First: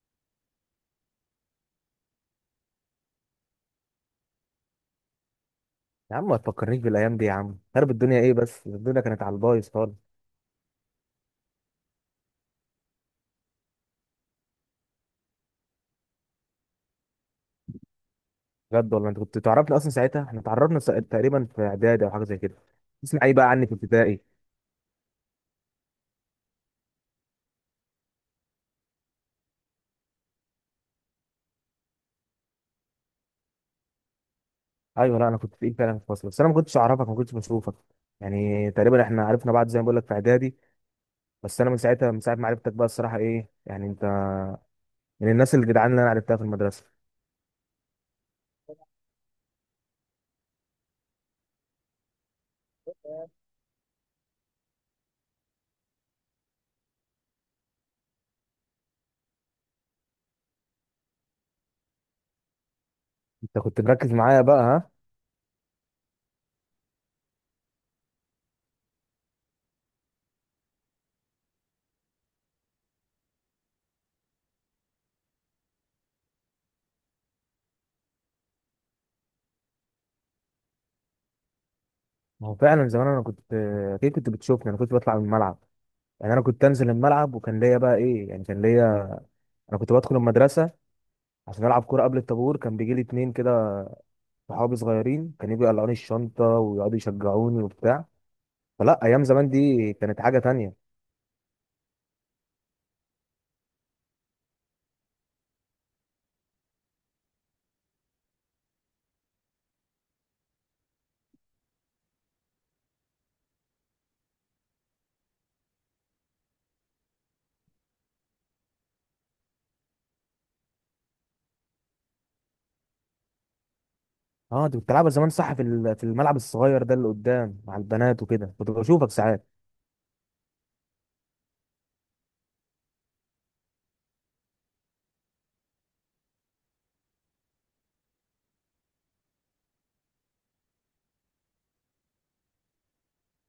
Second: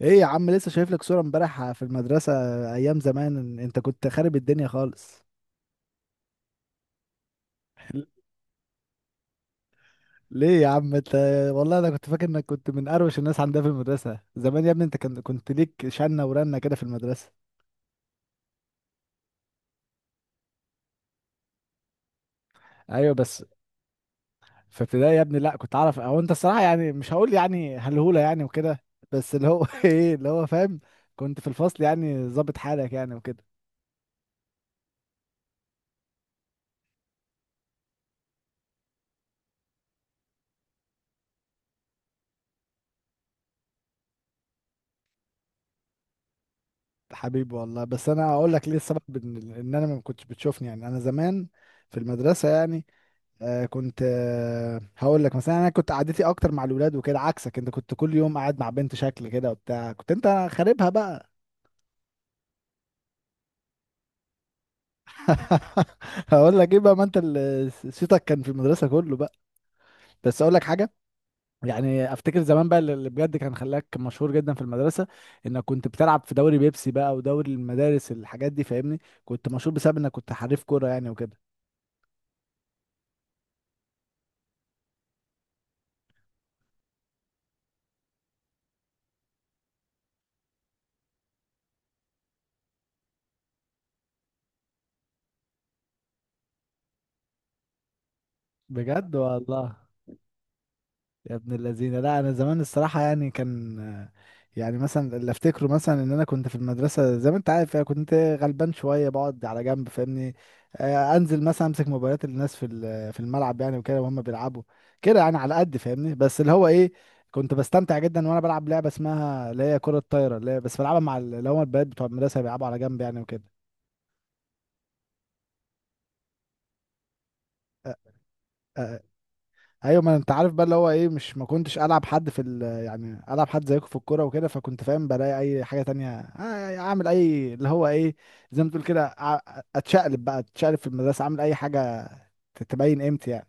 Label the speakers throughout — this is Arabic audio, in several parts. Speaker 1: ايه يا عم، لسه شايف لك صورة امبارح في المدرسة. ايام زمان انت كنت خارب الدنيا خالص.
Speaker 2: يا عم ما تفكرنيش بالايام دي يا عم. خرب الدنيا ايه؟ بس الدنيا كانت على البايظ خالص.
Speaker 1: ليه يا عم انت، والله انا كنت فاكر انك كنت من اروش الناس عندها في المدرسة زمان. يا ابني انت كنت ليك شنة ورنة كده في المدرسة.
Speaker 2: بجد والله انت كنت تعرفني اصلا ساعتها؟ احنا اتعرفنا تقريبا في اعدادي او حاجه زي كده.
Speaker 1: ايوه
Speaker 2: تسمع ايه
Speaker 1: بس.
Speaker 2: بقى عني في ابتدائي؟
Speaker 1: في ابتدائي يا ابني، لا كنت اعرف، او انت الصراحة يعني مش هقول يعني هلهولة يعني وكده، بس اللي هو ايه اللي هو فاهم. كنت في الفصل يعني ظابط حالك يعني وكده.
Speaker 2: ايوه، لا انا كنت تقيل فعلا في الفصل، بس انا ما كنتش اعرفك، ما كنتش بشوفك. يعني تقريبا احنا عرفنا بعض زي ما بقول لك في اعدادي. بس انا من ساعتها، من ساعه ما عرفتك بقى الصراحه، ايه يعني انت من الناس الجدعان اللي انا عرفتها في المدرسه.
Speaker 1: حبيبي والله، بس انا اقول لك ليه السبب، إن انا ما كنتش بتشوفني، يعني انا زمان في المدرسة يعني. كنت هقول لك مثلا انا كنت قعدتي اكتر مع الولاد وكده، عكسك انت كنت كل يوم قاعد مع بنت شكل كده وبتاع، كنت انت خاربها بقى.
Speaker 2: انت كنت مركز معايا بقى ها؟
Speaker 1: هقول لك ايه بقى، ما انت اللي صيتك كان في المدرسه كله بقى. بس اقول لك حاجه، يعني افتكر زمان بقى اللي بجد كان خلاك مشهور جدا في المدرسه، انك كنت بتلعب في دوري بيبسي بقى، ودوري المدارس، الحاجات دي فاهمني. كنت مشهور بسبب انك كنت حريف كوره يعني وكده.
Speaker 2: ما هو فعلا زمان انا كنت، اكيد كنت بتشوفني. انا كنت بطلع من الملعب، يعني انا كنت انزل الملعب وكان ليا بقى ايه، يعني كان ليا. انا كنت بدخل المدرسه عشان العب كوره قبل الطابور. كان بيجي لي اتنين كده صحابي صغيرين، كانوا يجوا يقلعوني الشنطه ويقعدوا يشجعوني وبتاع. فلا،
Speaker 1: بجد
Speaker 2: ايام زمان
Speaker 1: والله.
Speaker 2: دي كانت حاجه تانية.
Speaker 1: يا ابن الذين، لا انا زمان الصراحه يعني كان، يعني مثلا اللي افتكره مثلا ان انا كنت في المدرسه زي ما انت عارف، يعني كنت غلبان شويه بقعد على جنب فاهمني. آه، انزل مثلا امسك موبايلات الناس في الملعب يعني وكده وهم بيلعبوا كده، يعني على قد فاهمني. بس اللي هو ايه، كنت بستمتع جدا وانا بلعب لعبه اسمها اللي هي كره الطايره، اللي هي بس بلعبها مع اللي هم البنات بتوع المدرسه بيلعبوا على جنب يعني وكده.
Speaker 2: اه انت كنت بتلعبها زمان صح، في في الملعب الصغير ده اللي قدام مع
Speaker 1: آه،
Speaker 2: البنات وكده، كنت
Speaker 1: آه،
Speaker 2: بشوفك ساعات.
Speaker 1: ايوه ما انت عارف بقى اللي هو ايه، مش ما كنتش العب حد في ال، يعني العب حد زيكم في الكوره وكده، فكنت فاهم بلاقي اي حاجه تانية. آه، يعني اعمل اي اللي هو ايه، زي ما تقول كده اتشقلب بقى، اتشقلب في المدرسه اعمل اي حاجه تبين قيمتي يعني.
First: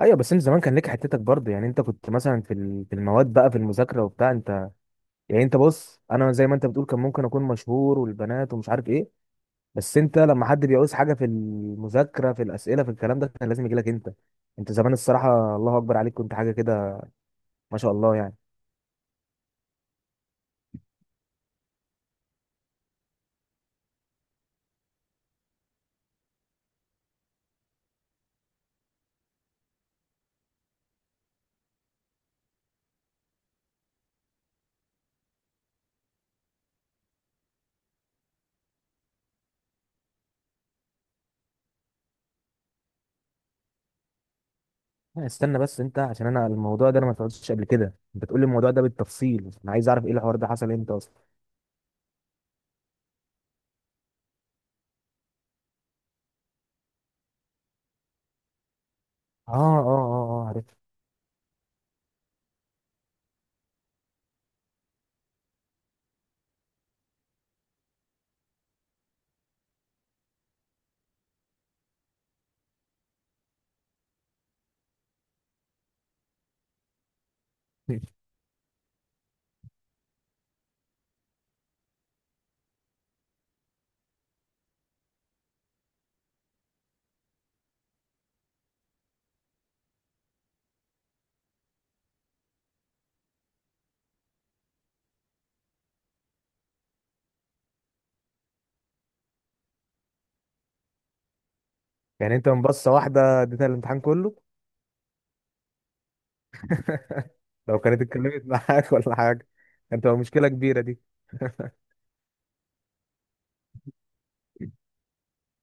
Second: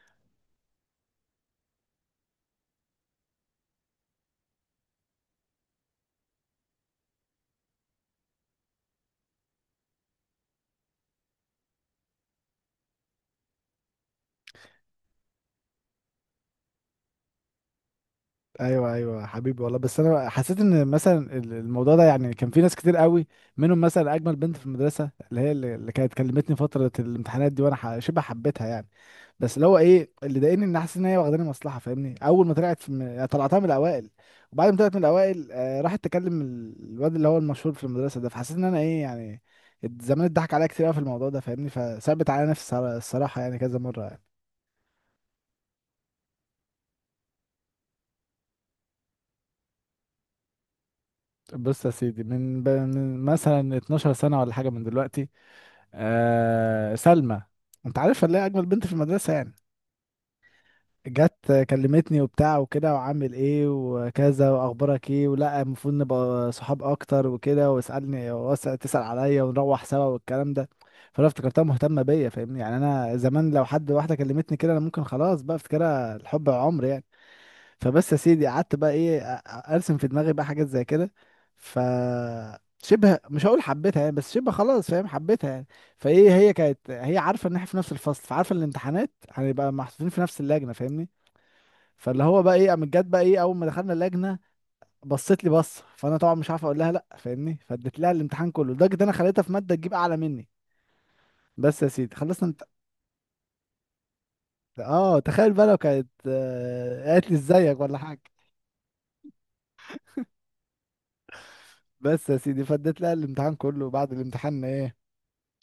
Speaker 2: ايوه بس انت زمان كان ليك حتتك برضه. يعني انت كنت مثلا في في المواد بقى، في المذاكره وبتاع انت. يعني انت بص، انا زي ما انت بتقول كان ممكن اكون مشهور والبنات ومش عارف ايه، بس انت لما حد بيعوز حاجه في المذاكره، في الاسئله، في الكلام ده، كان لازم يجي لك انت. انت زمان الصراحه الله اكبر عليك، كنت حاجه كده ما شاء الله يعني.
Speaker 1: ايوه ايوه حبيبي والله، بس انا حسيت ان مثلا الموضوع ده يعني كان في ناس كتير قوي، منهم مثلا اجمل بنت في المدرسه اللي هي اللي كانت كلمتني فتره الامتحانات دي، وانا شبه حبيتها يعني. بس اللي هو ايه اللي ضايقني، ان حاسس ان هي واخداني مصلحه فاهمني، اول ما طلعت طلعتها من الاوائل، وبعد ما طلعت من الاوائل آه راحت تكلم الواد اللي هو المشهور في المدرسه ده، فحسيت ان انا ايه يعني زمان اتضحك عليا كتير قوي في الموضوع ده فاهمني، فثبت على نفسي الصراحه يعني كذا مره يعني.
Speaker 2: استنى بس، انت عشان انا الموضوع ده انا ما سمعتش قبل كده، انت تقول لي الموضوع ده بالتفصيل، انا عايز اعرف ايه الحوار ده، حصل امتى اصلا؟
Speaker 1: بص يا سيدي من مثلا 12 سنة سنه ولا حاجه من دلوقتي. آه، سلمى، انت عارف اللي هي اجمل بنت في المدرسه
Speaker 2: اه
Speaker 1: يعني.
Speaker 2: اه اه اه، عرفت.
Speaker 1: جت كلمتني وبتاع وكده، وعامل ايه وكذا، واخبارك ايه، ولا المفروض نبقى صحاب اكتر وكده، واسالني تسال عليا ونروح سوا والكلام ده. فانا افتكرتها مهتمه بيا فاهمني، يعني انا زمان لو حد واحده كلمتني كده انا ممكن خلاص بقى افتكرها الحب عمر يعني. فبس يا سيدي قعدت بقى ايه ارسم في دماغي بقى حاجات زي كده. ف شبه مش هقول حبيتها يعني، بس شبه خلاص فاهم حبيتها يعني. فايه هي كانت هي عارفه ان احنا في نفس الفصل، فعارفه الامتحانات هنبقى محطوطين في نفس اللجنه فاهمني. فاللي هو بقى ايه قامت جت بقى ايه اول ما دخلنا اللجنه، بصت لي بصه، فانا طبعا مش عارف اقول لها لا فاهمني، فاديت لها الامتحان كله لدرجه ان انا خليتها في ماده تجيب اعلى مني. بس يا سيدي
Speaker 2: يعني
Speaker 1: خلصنا
Speaker 2: انت من بصه واحده اديتها الامتحان كله؟
Speaker 1: اه تخيل بقى لو كانت قالت لي
Speaker 2: لو
Speaker 1: ازيك ولا
Speaker 2: كانت
Speaker 1: حاجه.
Speaker 2: اتكلمت معاك ولا حاجه، انت هو مشكله كبيره دي.
Speaker 1: بس يا سيدي فاديت لها الامتحان كله، وبعد الامتحان ايه،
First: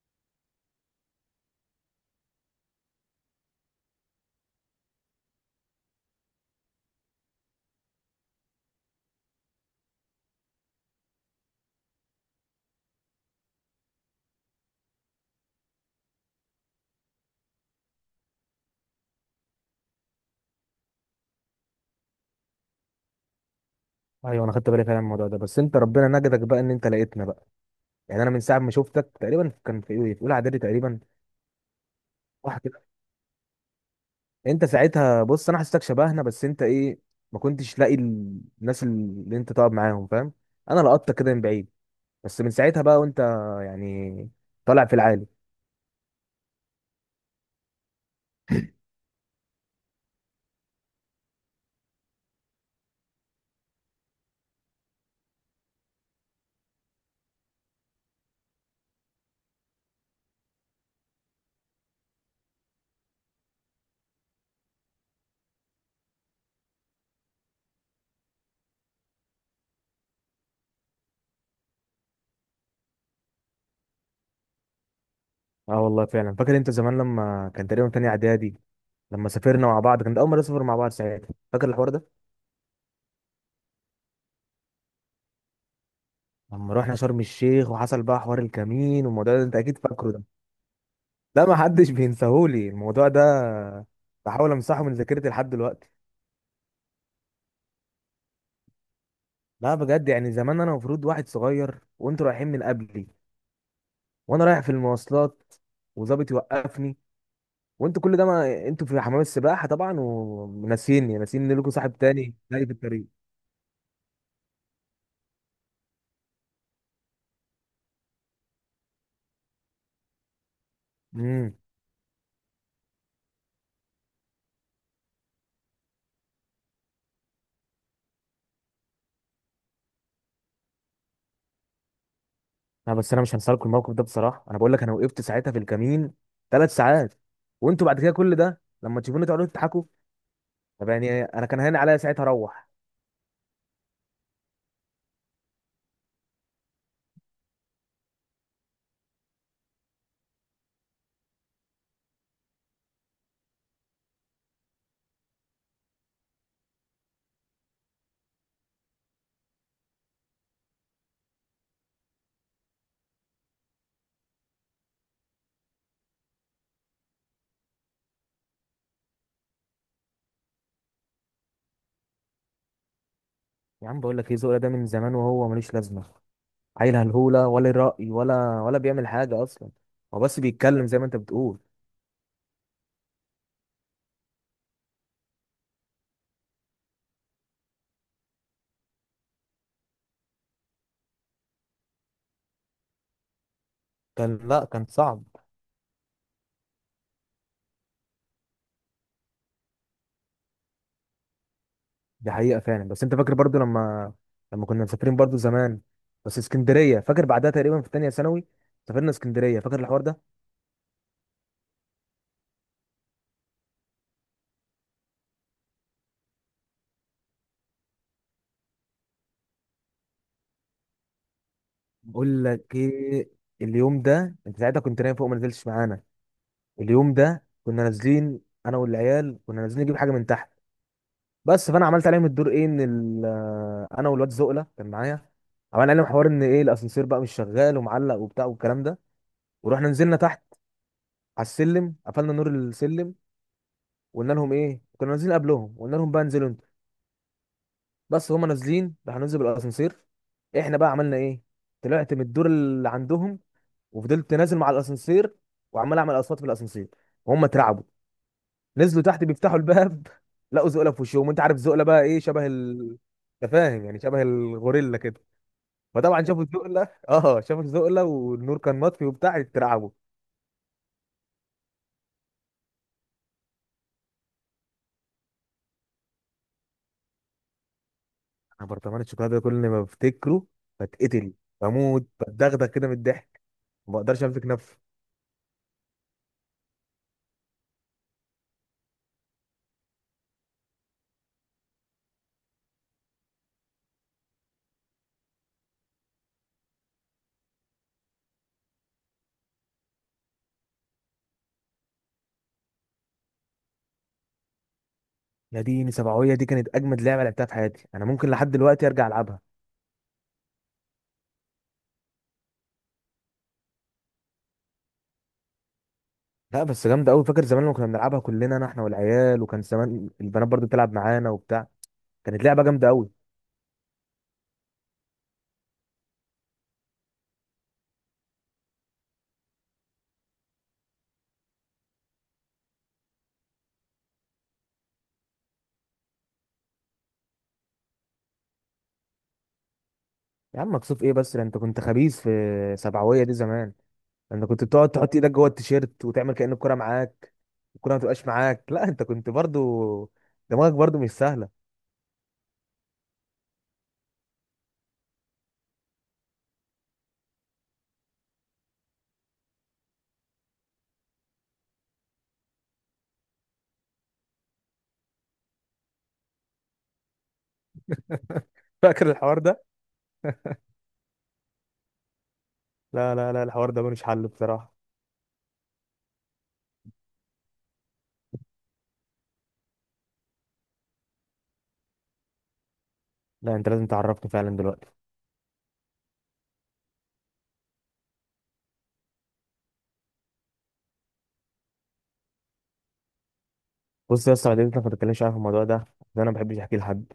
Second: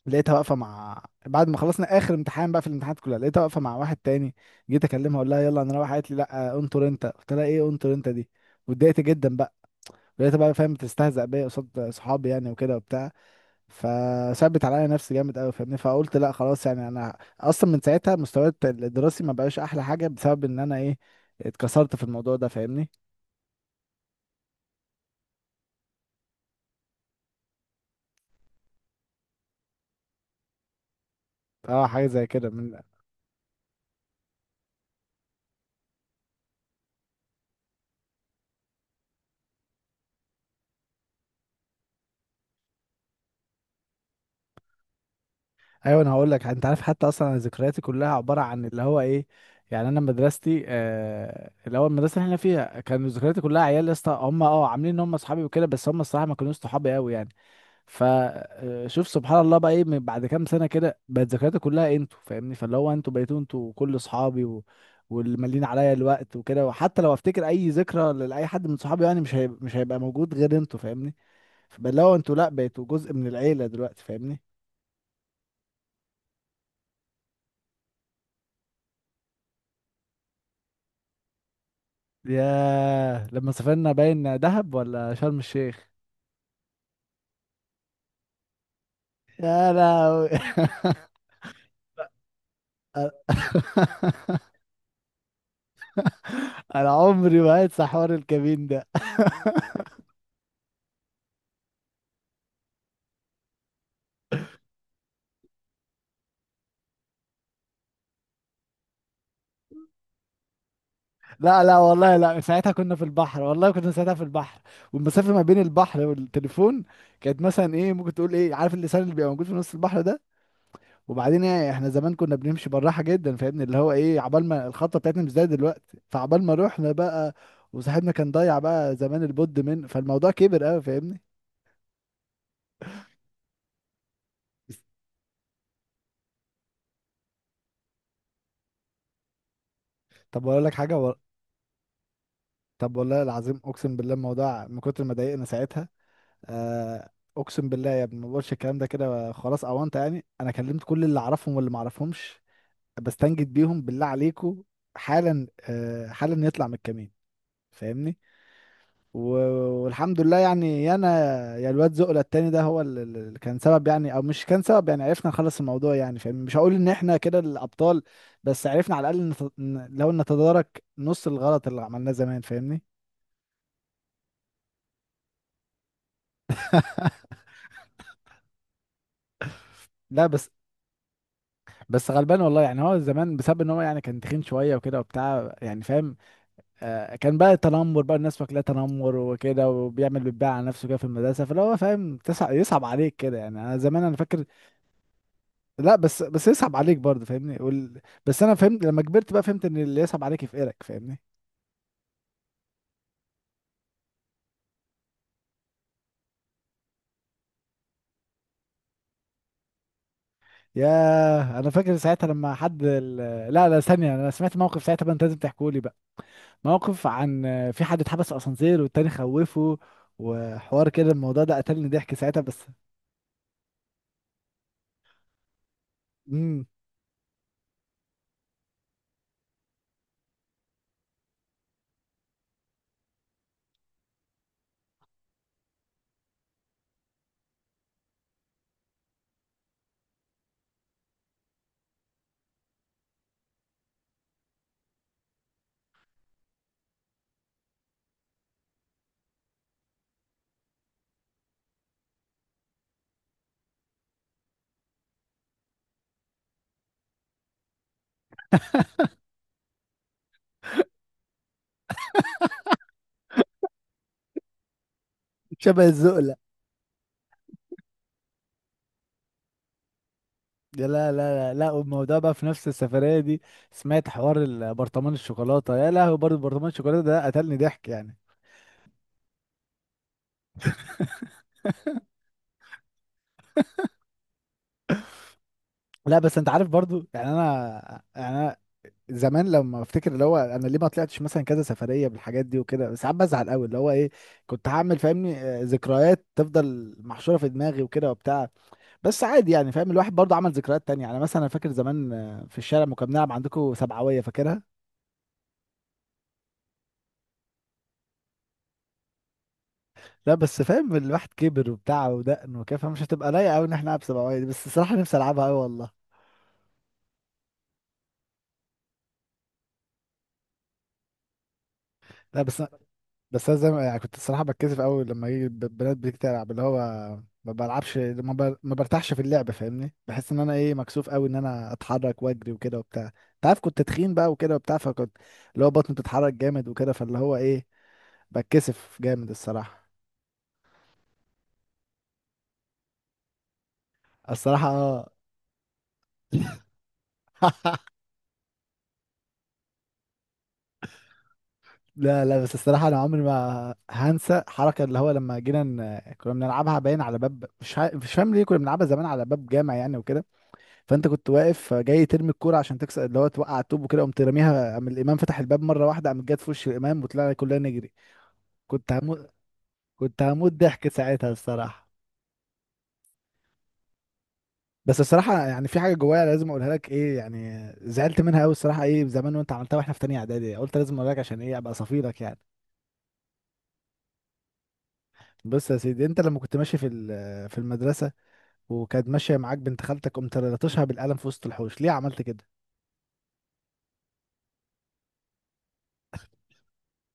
Speaker 1: لقيتها واقفه مع بعد ما خلصنا اخر امتحان بقى في الامتحانات كلها، لقيتها واقفه مع واحد تاني. جيت اكلمها اقول لها يلا انا رايحه، قالت لي لا انطر انت. قلت لها ايه انطر انت دي، واتضايقت جدا بقى. لقيتها بقى فاهم بتستهزأ بيا قصاد صحابي يعني وكده وبتاع، فثبت عليا نفسي جامد قوي فاهمني. فقلت لا خلاص يعني، انا اصلا من ساعتها مستواي الدراسي ما بقاش احلى حاجه بسبب ان انا ايه، اتكسرت في الموضوع ده فاهمني.
Speaker 2: ايوه، انا خدت بالي فعلا من الموضوع ده. بس انت ربنا نجدك بقى ان انت لقيتنا بقى. يعني انا من ساعه ما شفتك تقريبا، كان في ايه، في اولى اعدادي تقريبا،
Speaker 1: اه حاجه زي كده
Speaker 2: واحد.
Speaker 1: من.
Speaker 2: انت ساعتها بص، انا حسيتك شبهنا، بس انت ايه، ما كنتش لاقي الناس اللي انت تقعد معاهم، فاهم؟ انا لقطتك كده من بعيد. بس من ساعتها بقى وانت يعني طالع في العالي.
Speaker 1: ايوه انا هقول لك، انت عارف حتى اصلا انا ذكرياتي كلها عباره عن اللي هو ايه، يعني انا مدرستي الاول المدرسه اللي احنا فيها كانوا ذكرياتي كلها عيال يا اسطى، هم اه عاملين ان هم اصحابي وكده، بس هم الصراحه ما كانوش صحابي قوي يعني. فشوف سبحان الله بقى ايه، من بعد كام سنه كده بقت ذكرياتي كلها انتوا فاهمني، فاللي هو انتوا بقيتوا انتوا كل اصحابي واللي مالين عليا الوقت وكده. وحتى لو افتكر اي ذكرى لاي حد من صحابي يعني، مش هيبقى موجود غير انتوا فاهمني. فاللي هو انتوا لا بقيتوا جزء من العيله دلوقتي فاهمني.
Speaker 2: اه والله فعلا، فاكر انت زمان لما كان تقريبا تاني اعدادي، لما سافرنا مع بعض، كان ده اول مره نسافر مع بعض ساعتها؟ فاكر الحوار ده؟
Speaker 1: ياه لما سافرنا، باين دهب ولا شرم الشيخ.
Speaker 2: لما رحنا شرم الشيخ وحصل بقى حوار الكمين والموضوع ده، انت
Speaker 1: يا
Speaker 2: اكيد فاكره ده.
Speaker 1: لهوي
Speaker 2: لا، ما حدش بينساهولي الموضوع
Speaker 1: انا.
Speaker 2: ده، بحاول امسحه من ذاكرتي لحد دلوقتي.
Speaker 1: أنا عمري ما هنسى حوار الكمين ده.
Speaker 2: لا بجد يعني زمان، انا المفروض واحد صغير وانتوا رايحين من قبلي، وانا رايح في المواصلات، وظابط يوقفني، وانتوا كل ده ما انتوا في حمام السباحه طبعا، وناسيني، ناسيين ان
Speaker 1: لا
Speaker 2: لكم
Speaker 1: لا
Speaker 2: صاحب
Speaker 1: والله
Speaker 2: تاني
Speaker 1: لا،
Speaker 2: جاي
Speaker 1: ساعتها
Speaker 2: في
Speaker 1: كنا في
Speaker 2: الطريق.
Speaker 1: البحر، والله كنا ساعتها في البحر، والمسافة ما بين البحر والتليفون كانت مثلا ايه، ممكن تقول ايه، عارف اللسان اللي بيبقى موجود في نص البحر ده. وبعدين
Speaker 2: امم
Speaker 1: ايه، احنا زمان كنا بنمشي بالراحة جدا فاهمني، اللي هو ايه عبال ما الخطة بتاعتنا مش زي دلوقتي، فعبال ما رحنا بقى وصاحبنا كان ضايع بقى زمان البود من، فالموضوع كبر قوي فاهمني.
Speaker 2: لا بس انا مش هنسى لكم الموقف ده بصراحه. انا بقول لك، انا وقفت ساعتها في الكمين ثلاث ساعات، وانتوا بعد كده كل ده لما تشوفوني تقعدوا تضحكوا.
Speaker 1: طب اقول لك
Speaker 2: طب
Speaker 1: حاجه
Speaker 2: يعني انا كان هين عليا ساعتها اروح.
Speaker 1: طب والله العظيم اقسم بالله الموضوع من كتر ما ضايقنا ساعتها آه، اقسم بالله يا ابني ما بقولش الكلام ده كده خلاص اوانت يعني، انا كلمت كل اللي اعرفهم واللي ما اعرفهمش بستنجد بيهم بالله عليكم حالا، آه حالا يطلع من الكمين فاهمني. و... والحمد لله يعني، يا انا يا الواد زقله التاني ده هو اللي كان سبب يعني، او مش كان سبب يعني، عرفنا نخلص الموضوع يعني فاهمني، مش هقول ان احنا كده الابطال، بس عرفنا على الاقل لو نتدارك نص الغلط اللي عملناه زمان فاهمني.
Speaker 2: يا عم بقول لك ايه، ذوقي ده من زمان وهو ملوش لازمه. عيل هلهوله، ولا ليه راي، ولا بيعمل حاجه اصلا، هو
Speaker 1: لا
Speaker 2: بس
Speaker 1: بس
Speaker 2: بيتكلم زي ما انت بتقول.
Speaker 1: بس غلبان والله يعني، هو زمان بسبب ان هو يعني كان تخين شويه وكده وبتاع يعني فاهم، آه كان بقى تنمر بقى، الناس فاكراه تنمر وكده، وبيعمل بيتباع على نفسه كده في المدرسه، فاللي هو فاهم تسع يصعب عليك كده يعني، انا زمان انا
Speaker 2: كان،
Speaker 1: فاكر.
Speaker 2: لا كان صعب.
Speaker 1: لا بس بس يصعب عليك برضه فاهمني بس انا فهمت لما كبرت بقى، فهمت ان اللي يصعب عليك يفقرك فاهمني.
Speaker 2: دي حقيقة فعلا. بس انت فاكر برضو لما كنا مسافرين برضو زمان؟ بس اسكندرية، فاكر؟ بعدها تقريبا في تانية ثانوي سافرنا اسكندرية، فاكر الحوار ده؟
Speaker 1: ياه انا فاكر ساعتها لما حد لا لا ثانيه، انا سمعت موقف ساعتها بقى انت لازم تحكوا لي، موقف عن في حد اتحبس في اسانسير والتاني خوفه وحوار كده، الموضوع ده قتلني ضحك ساعتها
Speaker 2: بقول
Speaker 1: بس.
Speaker 2: لك ايه، اليوم ده انت ساعتها كنت نايم فوق، ما نزلتش معانا.
Speaker 1: امم.
Speaker 2: اليوم ده كنا نازلين، انا والعيال كنا نازلين نجيب حاجة من تحت. بس فانا عملت عليهم الدور ايه، ان انا والواد زقلة كان معايا، عملنا عليهم حوار ان ايه الاسانسير بقى مش شغال ومعلق وبتاع والكلام ده. ورحنا نزلنا تحت، على السلم قفلنا نور السلم. وقلنا لهم ايه، كنا نازلين قبلهم، قلنا لهم بقى انزلوا انتوا. بس هما نازلين راح ننزل بالاسانسير. احنا بقى عملنا ايه، طلعت من الدور اللي عندهم، وفضلت نازل مع الاسانسير، وعمال اعمل اصوات في الاسانسير. وهم اترعبوا، نزلوا تحت بيفتحوا الباب لقوا زقله في وشهم. انت عارف زقله بقى ايه، شبه انت فاهم يعني، شبه الغوريلا كده.
Speaker 1: شبه
Speaker 2: فطبعا
Speaker 1: الزقلة.
Speaker 2: شافوا الزقله اه، شافوا الزقله والنور كان مطفي وبتاع، اترعبوا.
Speaker 1: يا لا لا لا لا، والموضوع بقى في نفس السفرية دي، سمعت حوار البرطمان الشوكولاتة؟ يا لهوي برضه برطمان الشوكولاتة ده قتلني ضحك يعني.
Speaker 2: انا برطمان الشوكولاته ده كل ما بفتكره بتقتل، بموت، بتدغدغ كده من الضحك، ما بقدرش امسك نفسي.
Speaker 1: لا بس انت عارف برضه يعني انا يعني انا زمان لما افتكر اللي هو انا ليه ما طلعتش مثلا كذا سفرية بالحاجات دي وكده، بس ساعات بزعل قوي اللي هو ايه كنت هعمل فاهمني، آه، ذكريات تفضل محشورة في دماغي وكده وبتاع. بس عادي يعني فاهم، الواحد برضه عمل ذكريات تانية، يعني مثلا انا فاكر زمان في الشارع لما كنا بنلعب عندكم سبعوية فاكرها.
Speaker 2: ناديني، سبعوية دي كانت اجمد لعبه لعبتها في حياتي، انا ممكن لحد دلوقتي ارجع العبها.
Speaker 1: لا بس فاهم الواحد كبر وبتاع ودقن وكده، فمش هتبقى لايقة قوي ان احنا نلعب سبعوية دي، بس الصراحة نفسي العبها قوي والله.
Speaker 2: لا بس جامده قوي. فاكر زمان لما كنا بنلعبها كلنا، انا، احنا والعيال، وكان زمان البنات برضو بتلعب معانا وبتاع،
Speaker 1: لا
Speaker 2: كانت
Speaker 1: بس
Speaker 2: لعبه جامده قوي.
Speaker 1: بس انا زي ما يعني كنت الصراحة بتكسف قوي لما يجي بنات بتيجي تلعب اللي هو ما بلعبش ما برتاحش في اللعب فاهمني، بحس ان انا ايه مكسوف قوي ان انا اتحرك واجري وكده وبتاع. انت عارف كنت تخين بقى وكده وبتاع فكنت اللي هو بطني بتتحرك جامد وكده، فاللي هو ايه بتكسف جامد الصراحة.
Speaker 2: يا عم مكسوف ايه بس، ده انت كنت خبيث في سبعوية دي زمان. ده انت كنت
Speaker 1: الصراحة
Speaker 2: بتقعد
Speaker 1: اه.
Speaker 2: تحط ايدك جوه التيشيرت وتعمل كأن الكرة معاك. الكرة ما تبقاش معاك. لا انت كنت برضو دماغك برضو مش سهله.
Speaker 1: لا لا بس الصراحة أنا عمري ما هنسى حركة اللي هو لما جينا كنا بنلعبها باين على باب، مش مش فاهم ليه كنا بنلعبها زمان على باب جامع يعني وكده. فأنت كنت واقف جاي ترمي الكورة عشان تكسر اللي هو توقع الطوب وكده، قمت راميها، قام الإمام فتح الباب مرة واحدة، قامت جت في وش الإمام، وطلعنا كلنا نجري. كنت
Speaker 2: فاكر
Speaker 1: هموت،
Speaker 2: الحوار ده؟
Speaker 1: كنت هموت ضحك ساعتها الصراحة.
Speaker 2: لا لا لا الحوار ده ملوش حل بصراحه.
Speaker 1: بس الصراحة يعني في حاجة جوايا لازم أقولها لك، إيه يعني زعلت منها أوي الصراحة، إيه زمان وأنت عملتها وإحنا في تانية إعدادي، قلت لازم أقولها لك عشان إيه أبقى صفيلك يعني.
Speaker 2: لا انت لازم تعرفني فعلا دلوقتي.
Speaker 1: بص يا سيدي، أنت لما كنت ماشي في المدرسة وكانت ماشيه معاك بنت خالتك قمت لطشها بالقلم في وسط الحوش، ليه عملت كده؟
Speaker 2: بص يا اسطى، والدتي ما تتكلمش، عارف الموضوع ده عشان انا ما بحبش احكي لحد،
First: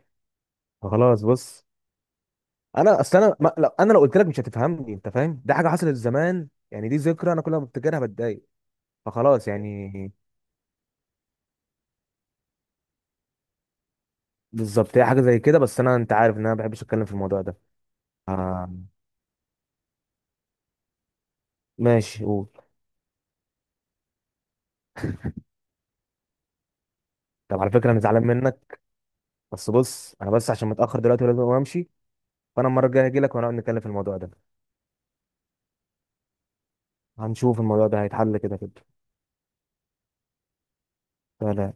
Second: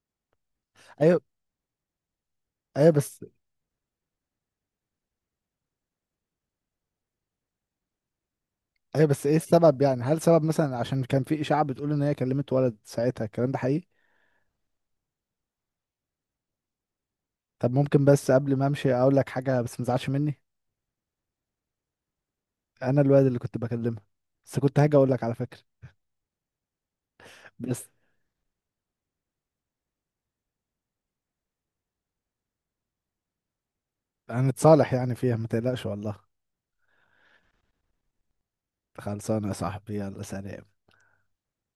Speaker 1: ايوه،
Speaker 2: فخلاص بص.
Speaker 1: ايوه
Speaker 2: انا اصل
Speaker 1: بس.
Speaker 2: انا ما... لو انا لو قلت لك مش هتفهمني انت، فاهم؟ دي حاجه حصلت زمان يعني، دي ذكرى انا كل ما بفتكرها بتضايق،
Speaker 1: ايوه بس ايه
Speaker 2: فخلاص
Speaker 1: السبب
Speaker 2: يعني.
Speaker 1: يعني، هل سبب مثلا عشان كان في اشاعه بتقول ان هي كلمت ولد ساعتها، الكلام ده حقيقي؟
Speaker 2: بالظبط هي حاجه زي كده، بس انا انت عارف ان انا ما بحبش اتكلم في الموضوع ده.
Speaker 1: طب ممكن بس قبل ما
Speaker 2: آه...
Speaker 1: امشي اقول لك حاجه بس ما تزعلش مني،
Speaker 2: ماشي قول.
Speaker 1: انا الواد اللي كنت بكلمها. بس كنت هاجي اقول لك على فكره.
Speaker 2: طب على
Speaker 1: بس
Speaker 2: فكره انا زعلان منك. بس بص، انا بس عشان متاخر دلوقتي ولازم امشي، فانا المره الجايه هجي لك ونقعد نتكلم في الموضوع ده.
Speaker 1: هنتصالح يعني فيها، ما تقلقش والله.
Speaker 2: هنشوف الموضوع ده هيتحل كده كده.
Speaker 1: خلصانه يا صاحبي، يلا سلام.
Speaker 2: سلام.